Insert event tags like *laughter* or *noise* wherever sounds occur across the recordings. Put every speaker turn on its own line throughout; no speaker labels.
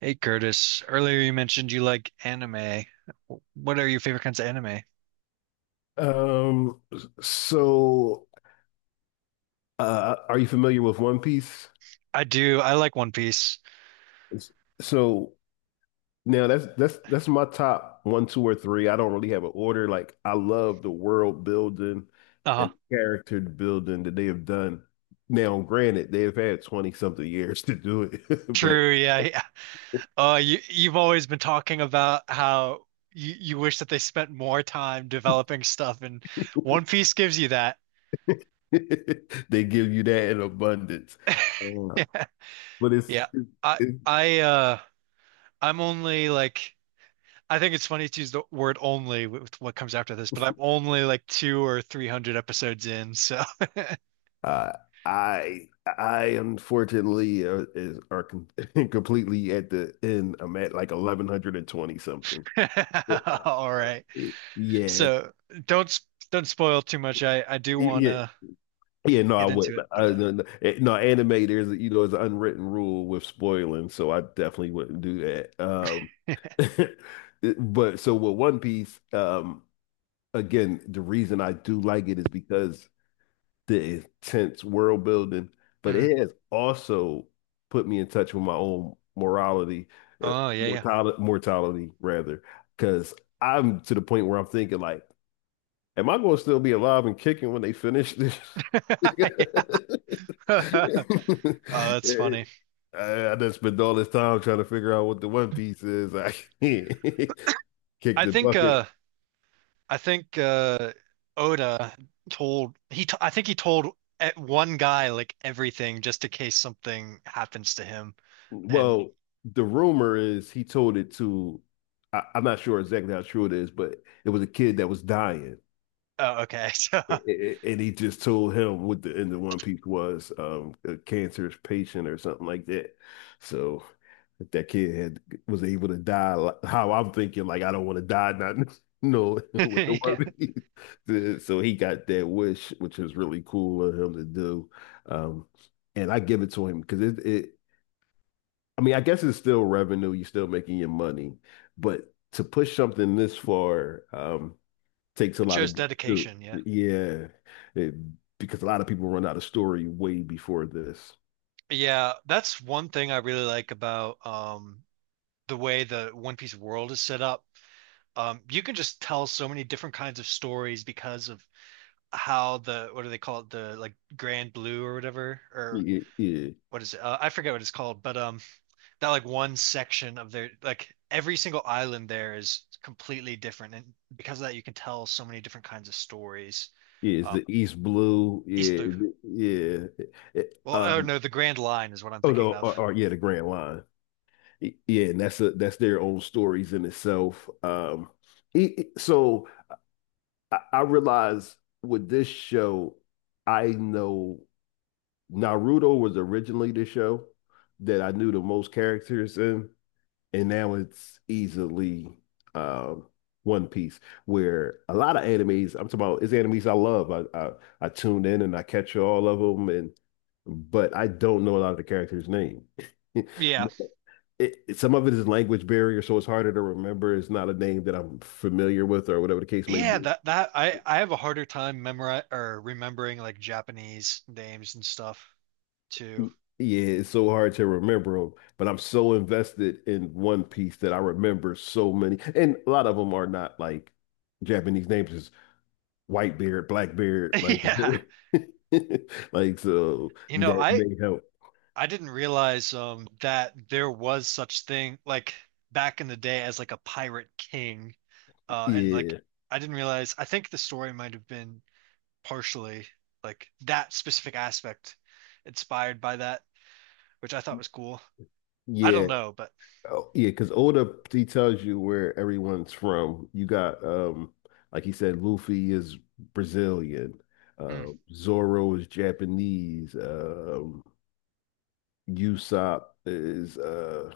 Hey Curtis, earlier you mentioned you like anime. What are your favorite kinds of anime?
Um, so are you familiar with One Piece?
I do. I like One Piece.
So now that's my top one, two, or three. I don't really have an order. Like, I love the world building and
Uh-huh.
character building that they have done. Now, granted, they have had 20 something years to do it, *laughs* but
True, yeah, yeah. You you've always been talking about how you wish that they spent more time developing stuff, and One Piece gives you that.
*laughs* they give you that in abundance.
*laughs*
Uh,
Yeah.
but
Yeah. I
it's
I I'm only like I think it's funny to use the word only with what comes after this, but I'm only like two or three hundred episodes in, so *laughs*
Uh, I I unfortunately is are com *laughs* completely at the end. I'm at like 1120 something. Yeah.
all right.
Yeah. Yeah.
So don't s- don't spoil too much. I do want
Yeah.
to
Yeah, no, I
get
wouldn't.
into it, but
I,
uh,
no, no, eh, no, anime, there's it's an unwritten rule with spoiling, so I definitely wouldn't do that. *laughs* But with One Piece, again, the reason I do like it is because the intense world building, but
mhm.
it has also put me in touch with my own morality, uh,
Oh yeah,
mortality, mortality rather, because I'm to the point where I'm thinking, like, am I going to still be alive and kicking when they finish this?
yeah.
*laughs*
*laughs* Yeah. *laughs* Oh, that's funny.
I done spent all this time trying to figure out what the One Piece is. I *laughs* can't kick
I
the
think
bucket.
uh I think Oda told he t I think he told one guy like everything just in case something happens to him. And
Well, the rumor is he told it to, I'm not sure exactly how true it is, but it was a kid that was dying.
oh, okay. *laughs* So
A-
*laughs*
a- a- And he just told him what the end of One Piece was, a cancerous patient or something like that. So if that kid had was able to die, like, how I'm thinking, like, I don't want to die, not *laughs* no *laughs* with the One
yeah.
Piece. *laughs* So he got that wish, which is really cool of him to do. Um, and I give it to him because it, I mean, I guess it's still revenue. You're still making your money, but to push something this far takes a
It
lot
shows
of guts, too.
dedication, yeah.
Yeah. It- because a lot of people run out of story way before this.
Yeah, that's one thing I really like about the way the One Piece world is set up. You can just tell so many different kinds of stories because of how the what do they call it the like Grand Blue or whatever or
Yeah, yeah,
what is it? I forget what it's called, but that like one section of their like every single island there is completely different, and because of that, you can tell so many different kinds of stories.
yeah. It's
Uh,
the East Blue.
East
Yeah,
Blue.
yeah. It-
Well, oh
um,
no, the Grand Line is what I'm
oh
thinking
no, or,
of.
or yeah, the Grand Line. Y- Yeah, and that's their own stories in itself. So I realize with this show, I know. Naruto was originally the show that I knew the most characters in, and now it's easily um, One Piece, where a lot of animes, I'm talking about, it's animes I love. I tune in and I catch all of them, and but I don't know a lot of the characters' name. *laughs*
Yeah,
Some of it is language barrier, so it's harder to remember. It's not a name that I'm familiar with, or whatever the case may
yeah,
be.
that I have a harder time memori or remembering like Japanese names and stuff too.
Y- Yeah, it's so hard to remember them, but I'm so invested in One Piece that I remember so many. And a lot of them are not like Japanese names, it's white beard, black beard,
*laughs*
like
Yeah.
*laughs* like, so
You know,
that
I
may help.
I didn't realize that there was such thing like back in the day as like a pirate king. And like
Yeah.
I didn't realize I think the story might have been partially like that specific aspect inspired by that, which I thought was cool. I
Yeah.
don't know, but
Oh, yeah, because Oda, he tells you where everyone's from. You got like he said, Luffy is Brazilian,
mm,
Zoro is Japanese, Usopp is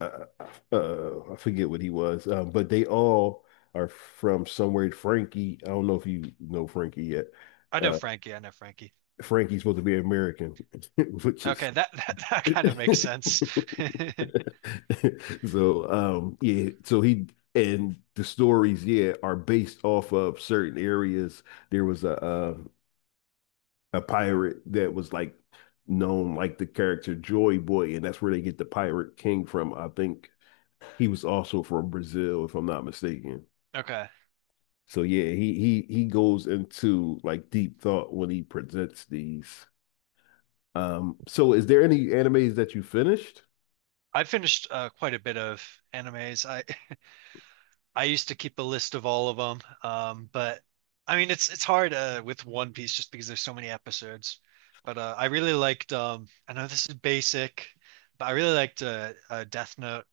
uh, I forget what he was, but they all are from somewhere. Frankie, I don't know if you know Frankie yet.
I know
Uh,
Frankie, I know Frankie.
Frankie's supposed to be American, *laughs* which is
Okay, that *laughs* that, that kind of makes sense. *laughs*
*laughs* so. Yeah, so he and the stories, yeah, are based off of certain areas. There was a pirate that was like known like the character Joy Boy, and that's where they get the Pirate King from. I think he was also from Brazil, if I'm not mistaken.
Okay.
So yeah, he goes into like deep thought when he presents these. So is there any animes that you finished?
I finished quite a bit of animes. I used to keep a list of all of them, but I mean it's hard with One Piece just because there's so many episodes. But I really liked. I know this is basic, but I really liked Death Note.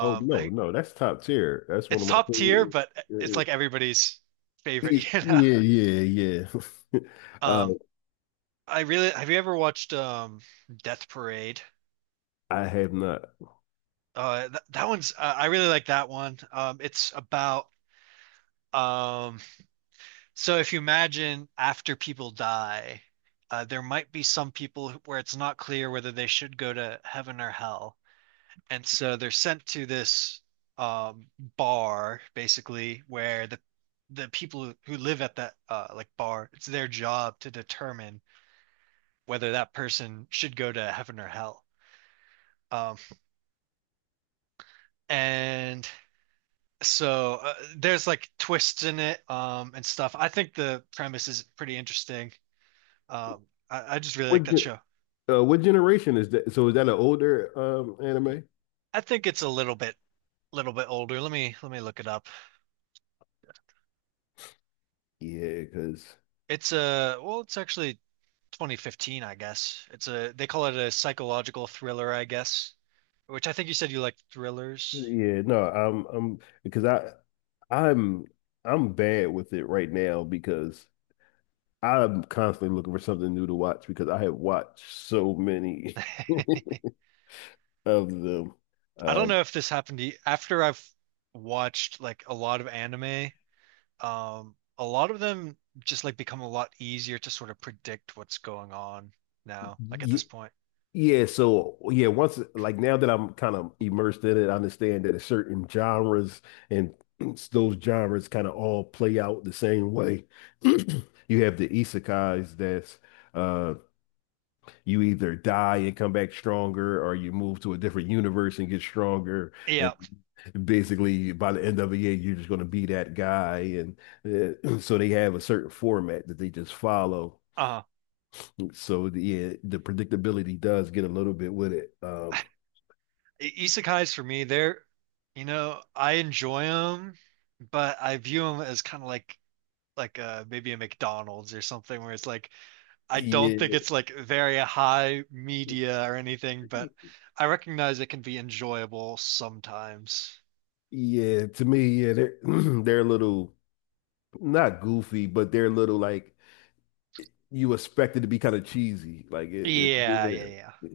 Oh no,
I
no, that's top tier. That's one
it's
of my
top tier, but it's
favorite.
like
*laughs*
everybody's
Yeah,
favorite, *laughs* you know.
yeah, yeah. Yeah. *laughs* Uh,
Um, I really have you ever watched Death Parade?
I have not.
Th that one's I really like that one. It's about um So if you imagine after people die, there might be some people who- where it's not clear whether they should go to heaven or hell. And so they're sent to this bar, basically, where the people who live at that like bar, it's their job to determine whether that person should go to heaven or hell. Um, and so there's like twists in it and stuff. I think the premise is pretty interesting. I just really like
What
that
ge-
show.
what generation is that? So is that an older anime?
I think it's a little bit older. Let me look it up.
Yeah, because
It's a well, it's actually 2015, I guess. It's a they call it a psychological thriller, I guess, which I think you said you like thrillers.
yeah, no, I'm because I'm I'm bad with it right now because I'm constantly looking for something new to watch because I have watched so many of them.
I don't
Um,
know if this happened to you. After I've watched like a lot of anime, a lot of them just like become a lot easier to sort of predict what's going on now, like at
yeah,
this point.
yeah, so, yeah, once, like, now that I'm kind of immersed in it, I understand that it's certain genres and *clears throat* those genres kind of all play out the same way. *clears throat* You have the isekais that's uh you either die and come back stronger, or you move to a different universe and get stronger. And
Yeah.
basically, by the end of the year, you're just going to be that guy. And *clears throat* so they have a certain format that they just follow.
Um
Yeah, the predictability does get a little bit with it.
Isekais for me, they're, you know, I enjoy them, but I view them as kind of like like maybe a McDonald's or something where it's like I don't think
Yeah,
it's like very high media or anything, but I recognize it can be enjoyable sometimes.
yeah. To me, yeah, they're *clears throat* they're a little not goofy, but they're a little like you expect it to be kind of cheesy.
Yeah, yeah, yeah.
Yeah.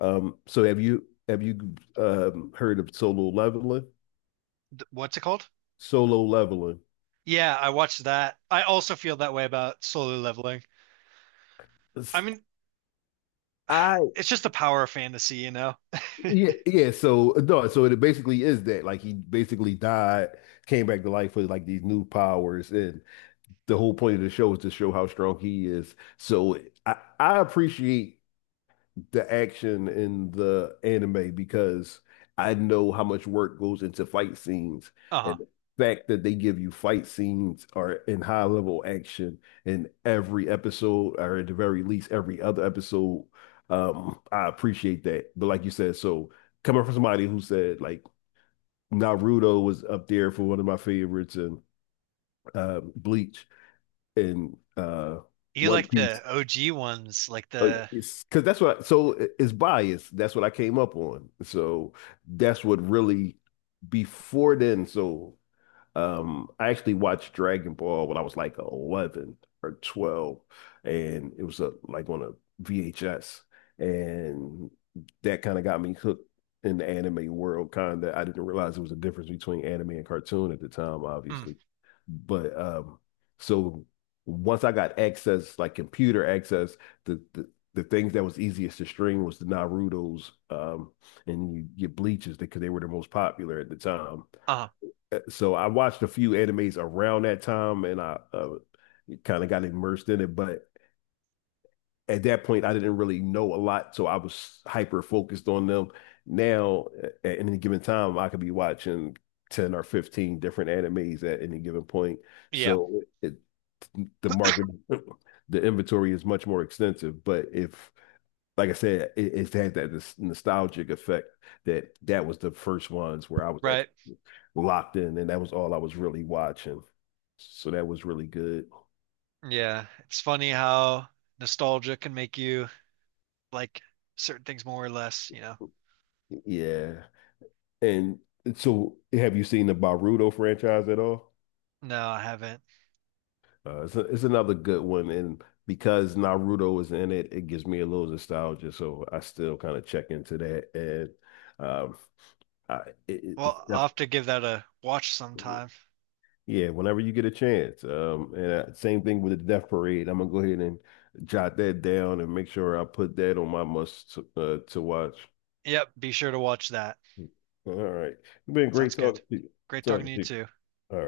So have you heard of solo leveling?
What's it called?
Solo leveling.
Yeah, I watched that. I also feel that way about solo leveling. I mean,
I
*sighs* it's just the power of fantasy, you know?
Yeah, yeah. So no, so it basically is that, like, he basically died, came back to life with like these new powers, and the whole point of the show is to show how strong he is. So I appreciate the action in the anime because I know how much work goes into fight scenes
Uh-huh.
and the fact that they give you fight scenes are in high level action in every episode or at the very least every other episode. I appreciate that. But like you said, so coming from somebody who said, like, Naruto was up there for one of my favorites and Bleach and
You
One
like
Piece.
the OG ones, like
Like,
the
it's because that's what I, so it's bias. That's what I came up on. So that's what really before then. So I actually watched Dragon Ball when I was like 11 or 12, and it was a, like on a VHS, and that kind of got me hooked in the anime world. Kind of, I didn't realize there was a difference between anime and cartoon at the time,
mm,
obviously. But so once I got access, like computer access, the things that was easiest to stream was the Naruto's and you get Bleaches because they were the most popular at the time.
uh-huh.
So I watched a few animes around that time, and I kind of got immersed in it. But at that point, I didn't really know a lot, so I was hyper focused on them. Now, at any given time, I could be watching 10 or 15 different animes at any given point.
Yeah,
So it, the market, *laughs* the inventory is much more extensive. But if, like I said, it had that nostalgic effect that that was the first ones where I was
right.
locked in, and that was all I was really watching. So that was really good.
Yeah. It's funny how nostalgia can make you like certain things more or less, you know.
Yeah. And so have you seen the Naruto franchise at all?
No, I haven't.
It's another good one. And because Naruto is in it, it gives me a little nostalgia. So I still kind of check into that. And I, it-
Well, I'll
It's
have to give that a watch
definitely.
sometime.
Yeah, whenever you get a chance. And Same thing with the Death Parade. I'm gonna go ahead and jot that down and make sure I put that on my must to watch.
Yep, be sure to watch that.
All right, it's been
Sounds
great
good.
talking to you.
Great talking
Talking
to you
to you.
too.
All right.